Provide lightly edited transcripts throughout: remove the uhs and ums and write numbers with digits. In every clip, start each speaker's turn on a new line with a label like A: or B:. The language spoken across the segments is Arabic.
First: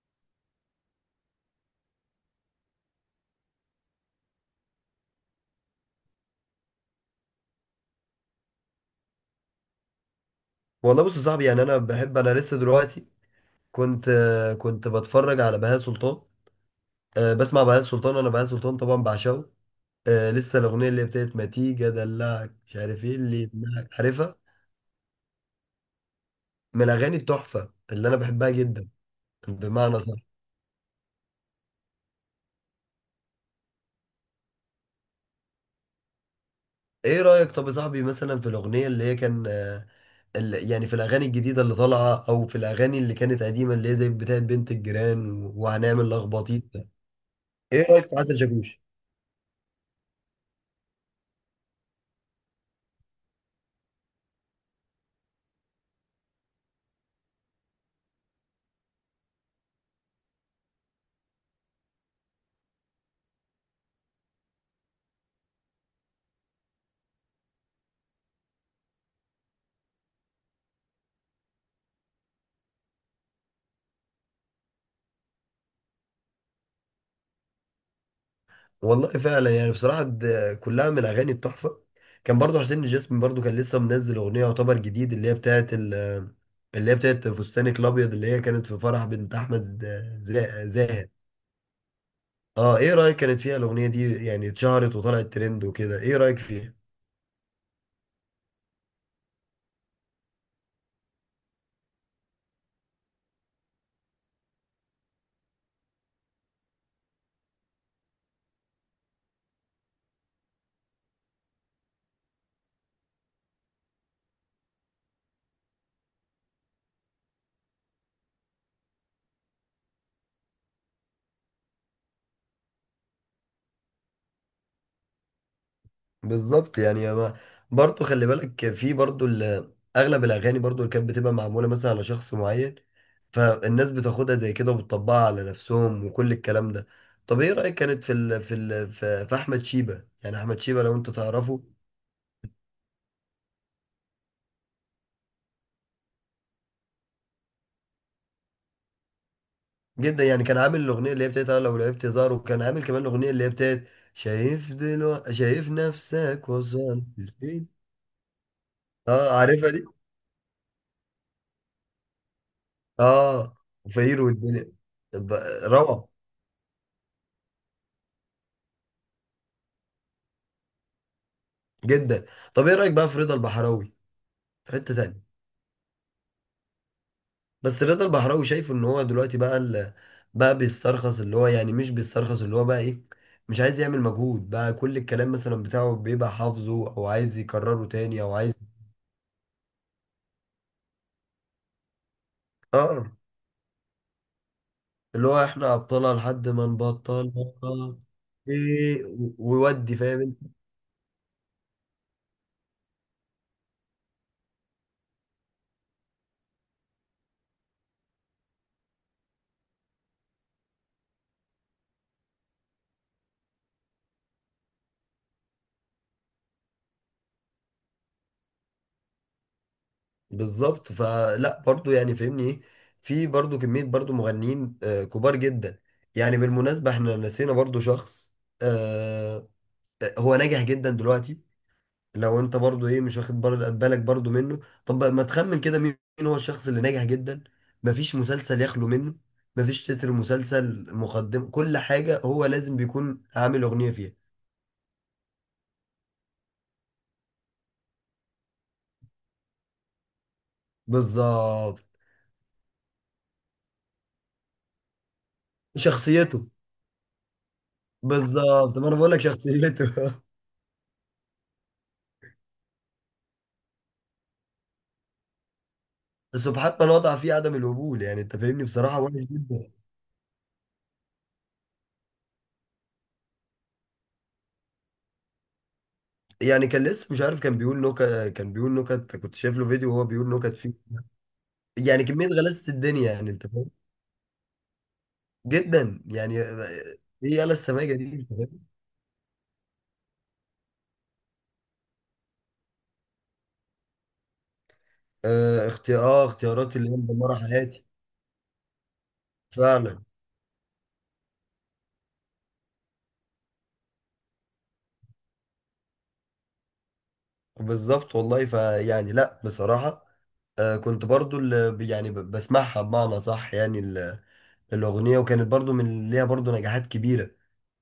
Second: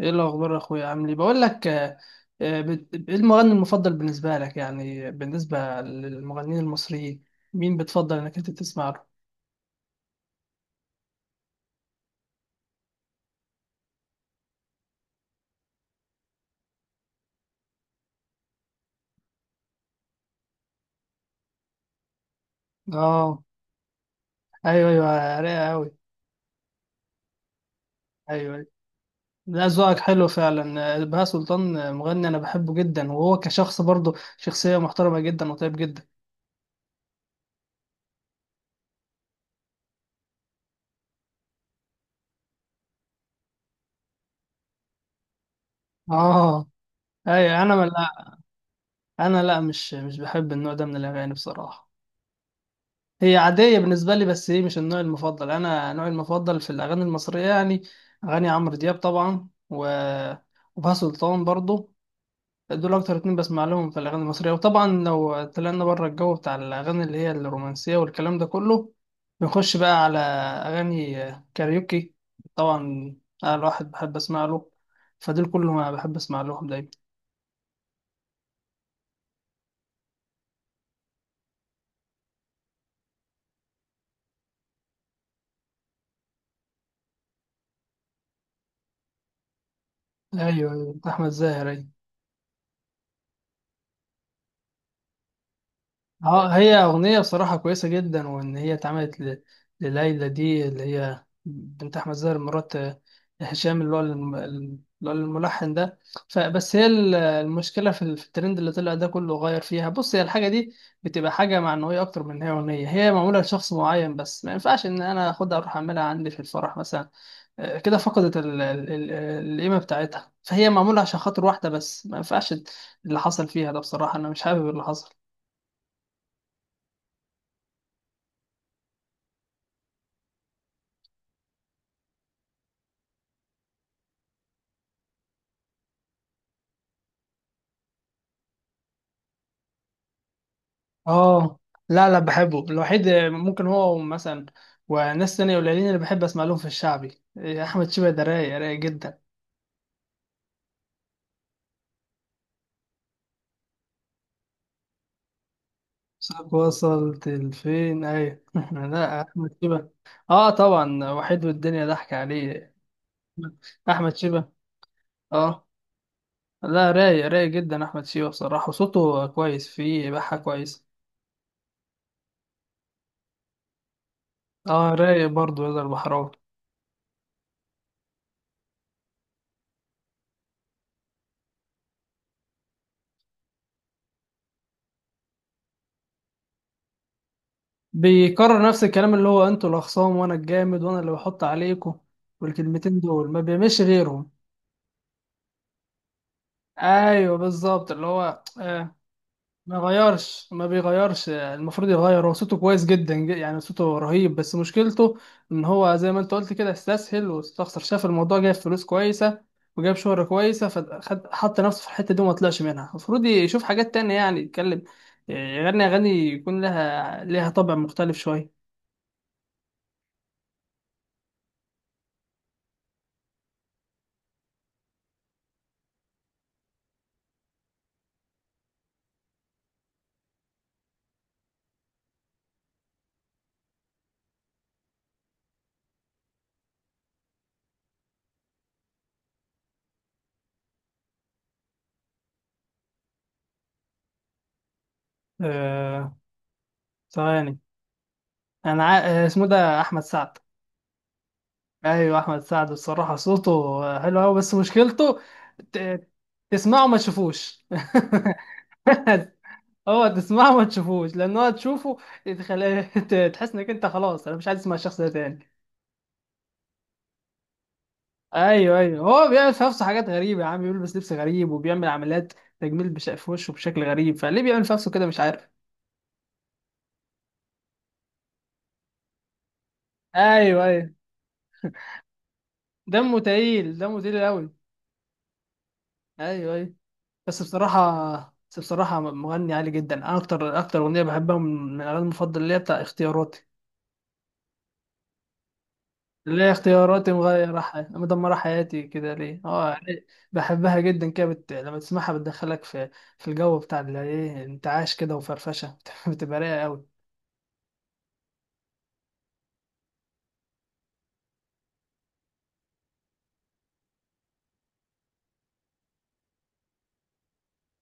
A: ايه الاخبار يا اخويا، عامل ايه؟ بقول لك ايه المغني المفضل بالنسبه لك؟ يعني بالنسبه للمغنيين المصريين مين بتفضل انك انت تسمع له؟
B: والله بص يا صاحبي، يعني انا بحب. انا لسه دلوقتي كنت كنت بتفرج على بهاء سلطان. بسمع بهاء سلطان. انا بهاء سلطان طبعا بعشقه. لسه الاغنيه اللي بتاعت ما تيجي ادلعك مش عارف ايه
A: اه،
B: اللي يمنعك، عارفها؟
A: ايوه ايوه، رايقه قوي.
B: من الاغاني التحفه اللي انا بحبها
A: ايوه أيوة.
B: جدا.
A: لا، ذوقك
B: بمعنى صح.
A: حلو فعلا. بهاء سلطان مغني انا بحبه جدا، وهو كشخص برضه شخصيه محترمه جدا وطيب جدا.
B: ايه رايك طب يا صاحبي مثلا في الاغنيه اللي هي كان يعني في الاغاني الجديده اللي طالعه، او في الاغاني اللي كانت قديمه اللي هي زي بتاعت بنت الجيران وهنعمل لخبطيط
A: اه،
B: ده؟
A: ايوه،
B: ايه رايك في عسل شاكوش؟
A: انا لا، مش بحب النوع ده من الاغاني بصراحه. هي عادية بالنسبة لي، بس هي مش النوع المفضل. أنا نوعي المفضل في الأغاني المصرية يعني أغاني عمرو دياب طبعا، وبهاء سلطان برضو. دول أكتر اتنين بسمع لهم في الأغاني المصرية. وطبعا لو طلعنا بره الجو بتاع الأغاني اللي هي الرومانسية والكلام ده كله، بنخش بقى على أغاني كاريوكي طبعا أنا الواحد بحب أسمع له. فدول كلهم أنا بحب أسمع لهم دايما.
B: والله فعلا يعني بصراحة ده كلها من الأغاني التحفة. كان برضو حسين الجسمي برضو كان لسه منزل أغنية يعتبر جديد، اللي هي اللي هي بتاعت فستانك الأبيض، اللي هي كانت في فرح بنت أحمد
A: أيوه أيوة،
B: زاهد.
A: أحمد زاهر أيوة.
B: اه، ايه رأيك كانت فيها الأغنية دي؟ يعني اتشهرت وطلعت ترند وكده، ايه رأيك
A: اه، هي
B: فيها؟
A: أغنية بصراحة كويسة جدا، وإن هي اتعملت لليلى دي اللي هي بنت أحمد زاهر مرات هشام، اللي هو الملحن ده. فبس هي المشكلة في في الترند اللي طلع ده كله غير فيها. بص، هي الحاجة دي بتبقى حاجة معنوية أكتر من إن هي أغنية هي معمولة لشخص معين، بس ما ينفعش إن أنا أخدها أروح أعملها عندي في الفرح مثلا. كده فقدت القيمة بتاعتها. فهي معمولة عشان خاطر واحدة، بس ما ينفعش اللي حصل فيها ده. بصراحة أنا مش حابب اللي حصل.
B: بالظبط. يعني ما برضو خلي بالك في برضو أغلب الأغاني برضو اللي كانت بتبقى معمولة مثلا على شخص معين، فالناس بتاخدها زي كده وبتطبقها على نفسهم وكل الكلام ده. طب ايه رأيك كانت في ال في ال في في احمد شيبة؟ يعني احمد شيبة لو انت
A: اه،
B: تعرفه.
A: لا لا، بحبه. الوحيد ممكن هو مثلا، وناس تانية قليلين، اللي بحب اسمع لهم في الشعبي، إيه، احمد شيبة ده رايق رايق جدا.
B: جدا يعني. كان عامل الاغنيه اللي هي بتاعت لو لعبت زار، وكان عامل كمان الاغنيه اللي هي بتاعت شايف دلوقتي، شايف نفسك
A: صاحب
B: وصلت
A: وصلت
B: لفين.
A: لفين، ايوه. لا،
B: اه
A: احمد
B: عارفها دي.
A: شيبة، اه طبعا. وحيد والدنيا ضحك عليه.
B: اه
A: احمد
B: فقير
A: شيبة.
B: والدنيا. طب،
A: اه،
B: روعه
A: لا رايق رايق جدا، احمد شيبة بصراحة. صوته كويس، فيه بحة كويس.
B: جدا. طب ايه رايك بقى في رضا البحراوي؟ في
A: اه،
B: حته تانية.
A: رايق برضه يقدر البحراوي.
B: بس رضا البحراوي شايفه ان هو دلوقتي بقى بقى بيسترخص، اللي هو يعني مش بيسترخص، اللي هو بقى ايه، مش عايز يعمل مجهود بقى. كل الكلام مثلا بتاعه بيبقى حافظه او عايز يكرره تاني او عايز.
A: بيكرر نفس الكلام، اللي هو انتوا الاخصام، وانا الجامد، وانا اللي بحط عليكم. والكلمتين
B: اه،
A: دول ما بيعملش غيرهم.
B: اللي هو احنا ابطالها لحد ما نبطل
A: ايوه بالظبط،
B: بطل.
A: اللي هو
B: ايه ويودي، فاهم انت؟
A: ما بيغيرش. المفروض يغير، هو صوته كويس جدا، يعني صوته رهيب. بس مشكلته ان هو زي ما انت قلت كده استسهل واستخسر. شاف الموضوع جايب فلوس كويسه وجاب شهرة كويسه، فخد حط نفسه في الحته دي وما طلعش منها. المفروض يشوف حاجات تانية، يعني يتكلم، يغني اغاني يكون لها لها طابع مختلف شويه.
B: بالظبط فلا، برضو يعني فاهمني ايه. في برضو كمية برضو مغنيين كبار جدا. يعني بالمناسبة، احنا نسينا برضو شخص، آه، هو ناجح جدا دلوقتي. لو انت برضو ايه، مش واخد بالك برضو منه. طب بقى ما تخمن كده مين هو الشخص اللي ناجح جدا؟ مفيش مسلسل يخلو منه، مفيش تتر مسلسل مقدم كل حاجة هو لازم بيكون عامل أغنية فيها.
A: آه ثواني، انا عا- آه، اسمه ده احمد سعد.
B: بالظبط.
A: ايوه، احمد سعد الصراحه صوته حلو قوي، بس مشكلته ت-
B: شخصيته.
A: تسمعه ما تشوفوش.
B: بالظبط، طب انا بقول لك شخصيته.
A: هو تسمعه ما تشوفوش لان هو تشوفه، تحس انك انت خلاص انا مش عايز اسمع الشخص ده تاني.
B: سبحان من وضع فيه عدم القبول. يعني انت فاهمني،
A: ايوه ايوه،
B: بصراحة وحش
A: هو بيعمل في
B: جدا.
A: نفسه حاجات غريبه يا عم، بيلبس لبس غريب وبيعمل عمليات تجميل في وشه بشكل غريب. فليه بيعمل في نفسه كده مش عارف.
B: يعني كان لسه مش عارف، كان بيقول نكت. كان بيقول نكت، كنت شايف له فيديو وهو بيقول نكت
A: ايوه
B: فيه.
A: ايوه،
B: يعني كمية غلاسة الدنيا،
A: دمه
B: يعني انت
A: تقيل
B: فاهم.
A: دمه تقيل قوي.
B: جدا يعني،
A: ايوه ايوه.
B: ايه.
A: بس
B: يلا السماجه دي، انت
A: بصراحة بس
B: فاهم؟
A: بصراحة مغني عالي جدا. أنا أكتر أغنية بحبها من الأغاني المفضلة اللي هي بتاع اختياراتي،
B: آه اختيار، اه
A: اللي هي
B: اختيارات اللي هي
A: اختياراتي،
B: مدمره حياتي.
A: مدمرة حياتي كده ليه، اه
B: فعلا.
A: يعني. بحبها جدا كده، لما تسمعها بتدخلك في الجو بتاع اللي ايه، انتعاش كده وفرفشة. بتبقى رايقة أوي.
B: بالظبط والله، فيعني لا بصراحه. آه كنت برضو اللي يعني بسمعها بمعنى صح. يعني الاغنيه وكانت برضو من ليها برضو نجاحات كبيره.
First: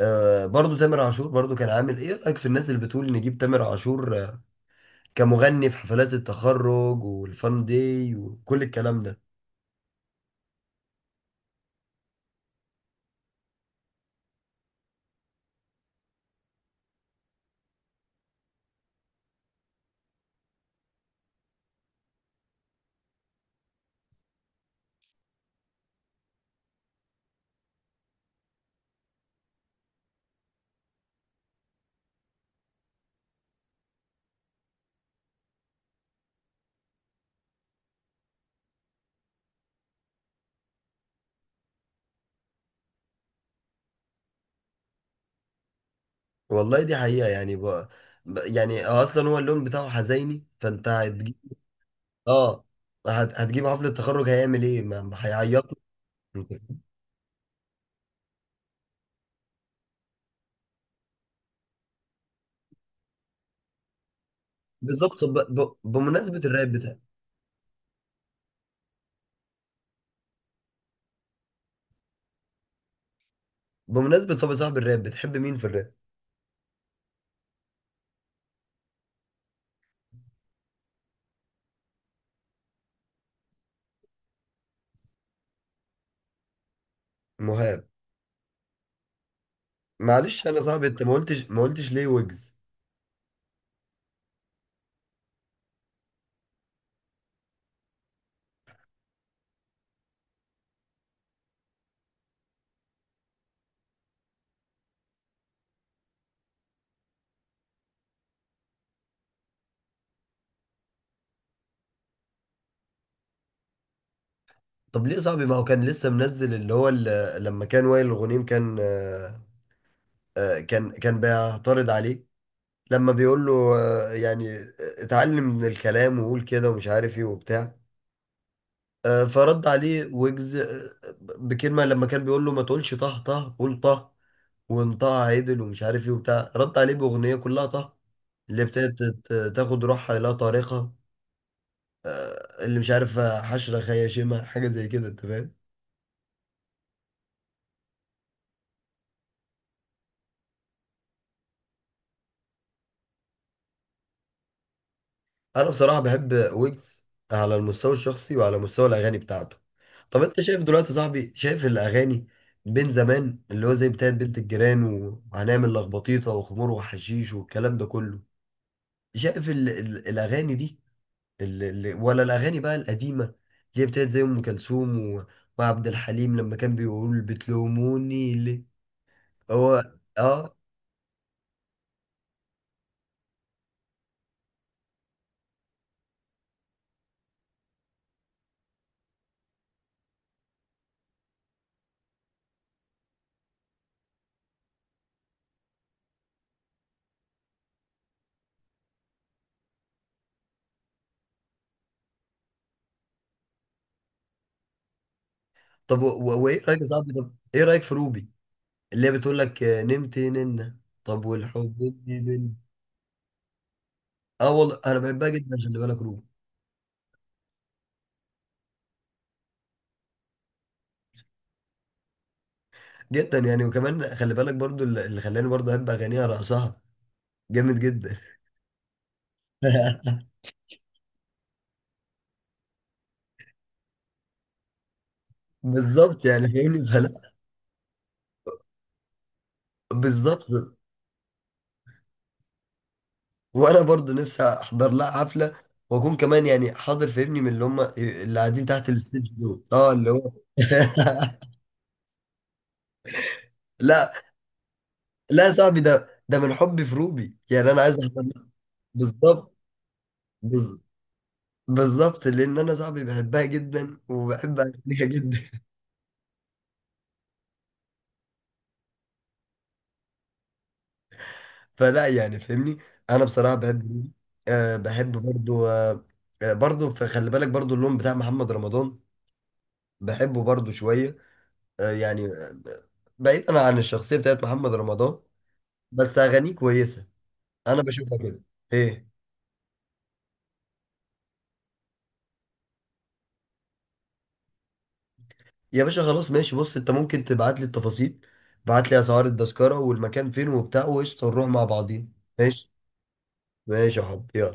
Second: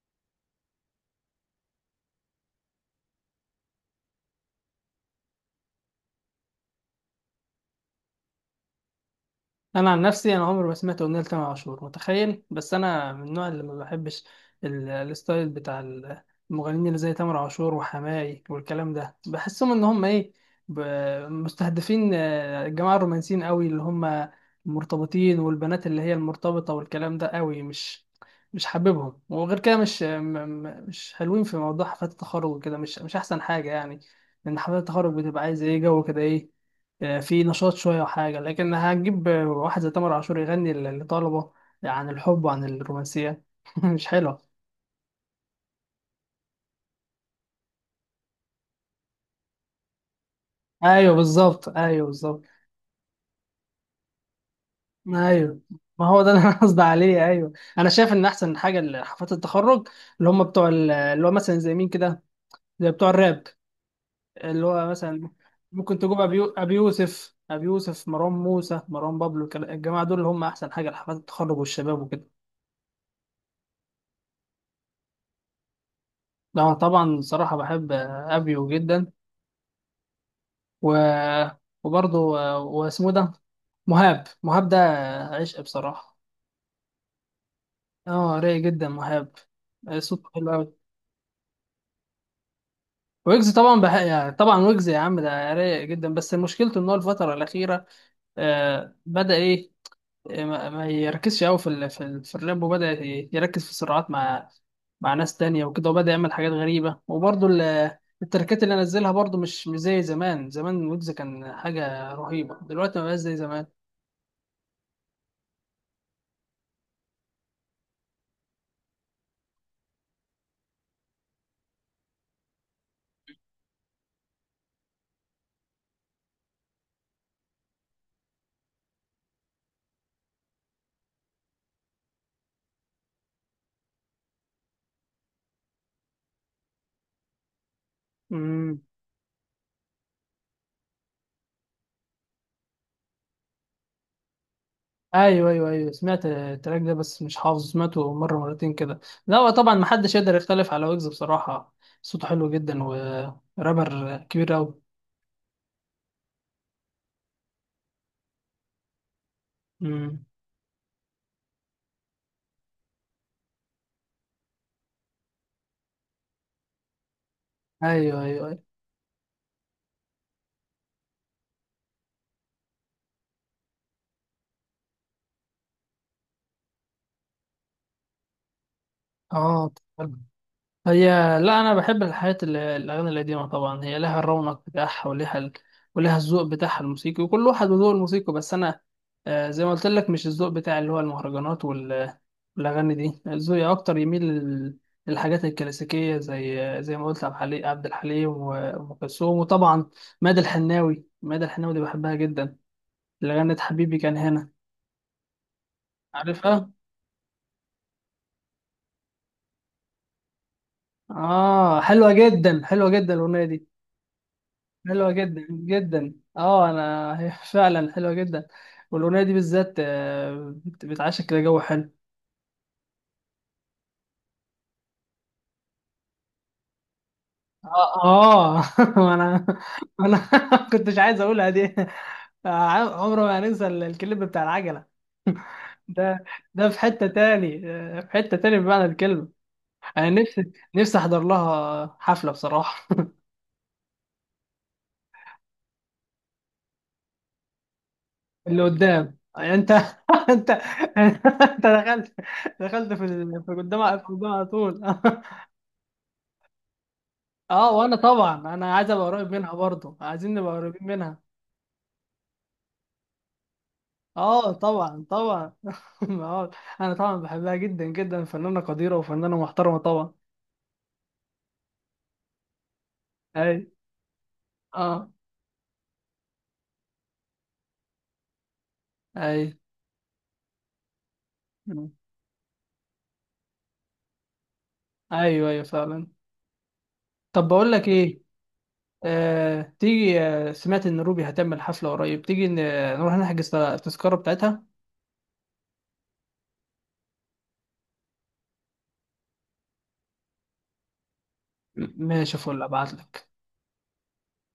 B: آه برضو تامر عاشور برضو كان عامل. ايه رايك في الناس اللي بتقول نجيب تامر عاشور كمغني في حفلات التخرج والفان داي وكل الكلام ده؟
A: انا عن نفسي انا عمري ما سمعت اغنيه لتامر عاشور، متخيل. بس انا من النوع اللي ما بحبش الستايل بتاع المغنيين اللي زي تامر عاشور وحماقي والكلام ده، بحسهم ان هم ايه، ب- مستهدفين الجماعه الرومانسيين قوي اللي هم المرتبطين، والبنات اللي هي المرتبطه والكلام ده قوي. مش حاببهم. وغير كده مش م- م- مش حلوين في موضوع حفلات التخرج وكده. مش احسن حاجه يعني. لان حفلات التخرج بتبقى عايزه ايه، جو كده، ايه، في نشاط شوية وحاجة. لكن هتجيب واحد زي تامر عاشور يغني لطلبة عن الحب وعن الرومانسية؟ مش حلوة.
B: والله دي حقيقه. يعني بقى، يعني اصلا هو اللون بتاعه حزيني، فانت
A: أيوه
B: هتجيب.
A: بالظبط، أيوه بالظبط.
B: اه، هتجيب حفلة تخرج هيعمل ايه؟ ما
A: أيوه،
B: هيعيط
A: ما هو ده اللي أنا
B: له.
A: قصدي عليه. أيوه، أنا شايف إن أحسن حاجة لحفلات التخرج اللي هم بتوع اللي هو مثلا زي مين كده، زي بتوع الراب، اللي هو
B: بالظبط. طب
A: مثلا ممكن تجيب
B: بمناسبة الراب بتاع.
A: أبي يوسف، مروان موسى، مروان بابلو، الجماعة دول اللي هم أحسن حاجة لحفلات التخرج والشباب وكده.
B: بمناسبة، طب يا صاحب، الراب بتحب مين في الراب؟
A: لا طبعا، صراحة بحب أبيو جدا، و... وبرضه، واسمه إيه ده، مهاب، مهاب ده عشق بصراحة.
B: مهاب.
A: اه، رايق جدا مهاب، صوته
B: معلش
A: حلو
B: انا
A: قوي.
B: صاحبي، انت ما قلتش ليه ويجز؟
A: ويجز طبعا يعني طبعا ويجز يا عم ده رايق جدا، بس مشكلته ان هو الفترة الأخيرة بدأ ايه، ما يركزش قوي في الراب. وبدأ يركز في الصراعات مع مع ناس تانية وكده، وبدأ يعمل حاجات غريبة. وبرضه التركات اللي نزلها برضه مش زي زمان. زمان ويجز كان حاجة رهيبة، دلوقتي ما بقاش زي زمان.
B: طب ليه يا صاحبي؟ ما هو كان لسه منزل اللي هو لما كان وائل الغنيم كان، كان بيعترض عليه. لما بيقول له آه، يعني آه، اتعلم من الكلام وقول كده ومش عارف ايه وبتاع. فرد عليه ويجز بكلمة. لما كان بيقول له ما تقولش طه، طه قول طه، وانطقها عدل ومش عارف ايه وبتاع، رد عليه باغنيه كلها طه، اللي
A: مم.
B: ابتدت تاخد روحها لا طريقه، اللي مش عارف حشره خياشمه حاجه زي كده، انت
A: ايوه
B: فاهم.
A: ايوه ايوه، سمعت التراك ده بس مش حافظه، سمعته مره مرتين كده. لا هو طبعا محدش يقدر يختلف على ويجز بصراحه، صوته حلو جدا ورابر كبير قوي.
B: انا بصراحه بحب ويجز، على المستوى الشخصي وعلى مستوى الاغاني بتاعته. طب
A: امم.
B: انت شايف دلوقتي يا صاحبي، شايف الاغاني بين زمان اللي هو زي بتاعت بنت الجيران وهنعمل لخبطيطه وخمور وحشيش والكلام ده كله،
A: ايوه ايوه ايوه.
B: شايف ال الاغاني دي ولا الاغاني بقى القديمه اللي هي بتاعت زي ام كلثوم وعبد الحليم لما كان بيقول بتلوموني ليه؟
A: اه
B: هو، اه.
A: هي، لا انا بحب الاغاني القديمه طبعا، هي لها الرونق بتاعها، ولها الذوق بتاعها الموسيقي، وكل واحد وذوق الموسيقى. بس انا زي ما قلت لك، مش الذوق بتاع اللي هو المهرجانات والاغاني دي، ذوقي اكتر يميل للحاجات الكلاسيكيه، زي ما قلت، عبد الحليم وام كلثوم، وطبعا مادة الحناوي دي بحبها جدا، اللي غنت حبيبي كان هنا.
B: طب وايه
A: عارفها؟
B: رايك يا صاحبي؟ طب ايه رايك في روبي اللي هي بتقول لك نمت ننه، طب
A: اه،
B: والحب
A: حلوه
B: إني بن؟
A: جدا حلوه جدا الاغنيه دي،
B: اه والله انا
A: حلوة
B: بحبها
A: جدا
B: جدا. خلي بالك
A: جدا.
B: روبي
A: اه، انا هي فعلا حلوة جدا. والاغنية دي بالذات، بتعشق كده جو حلو.
B: جدا، يعني. وكمان خلي بالك برضو اللي خلاني برضو احب اغانيها، رقصها جامد
A: اه
B: جدا.
A: آه. انا انا كنتش عايز اقولها دي. آه، عمره ما هننسى الكليب بتاع العجلة. ده
B: بالظبط يعني
A: ده في
B: فاهمني
A: حتة
B: فلا.
A: تاني، في حتة تاني بمعنى الكلمة. انا
B: بالظبط،
A: نفسي احضر لها حفلة بصراحة.
B: وانا برضو نفسي احضر لها حفله، واكون كمان يعني حاضر، فاهمني، من اللي هم اللي
A: اللي
B: قاعدين تحت
A: قدام
B: الستيج دول،
A: انت
B: اه، اللي هو.
A: انت انت دخلت دخلت في في قدام في
B: لا
A: قدام على طول
B: لا يا صاحبي، ده ده من حبي في روبي، يعني
A: اه،
B: انا
A: وانا
B: عايز احضر لها.
A: طبعا انا عايز ابقى قريب منها
B: بالظبط.
A: برضه، عايزين نبقى
B: بز-
A: قريبين منها.
B: بالظبط، لان انا صاحبي بحبها جدا
A: اه،
B: وبحب
A: طبعا
B: اغانيها جدا.
A: طبعا. آه، انا طبعا بحبها جدا جدا، فنانة قديرة وفنانة محترمة طبعا.
B: فلا يعني فاهمني. انا
A: اي،
B: بصراحه بحب روبي. أه
A: اه،
B: بحب برضو. أه، برضو فخلي بالك برضو اللون بتاع محمد رمضان.
A: اي.
B: بحبه برضو شويه.
A: مم.
B: أه يعني، بعيدا عن الشخصيه بتاعت محمد رمضان،
A: ايوه ايوه فعلا.
B: بس اغانيه كويسه.
A: طب بقول
B: انا
A: لك
B: بشوفها
A: ايه،
B: كده. ايه؟
A: تيجي، سمعت ان روبي هتعمل حفلة قريب، تيجي نروح نحجز التذكرة بتاعتها.
B: يا باشا خلاص ماشي. بص انت ممكن تبعت لي التفاصيل، بعت لي اسعار التذكره والمكان فين وبتاع، وقشطه نروح مع بعضين.
A: ماشي، فل
B: ماشي.
A: ابعت لك.
B: ماشي يا حبيبي، يلا.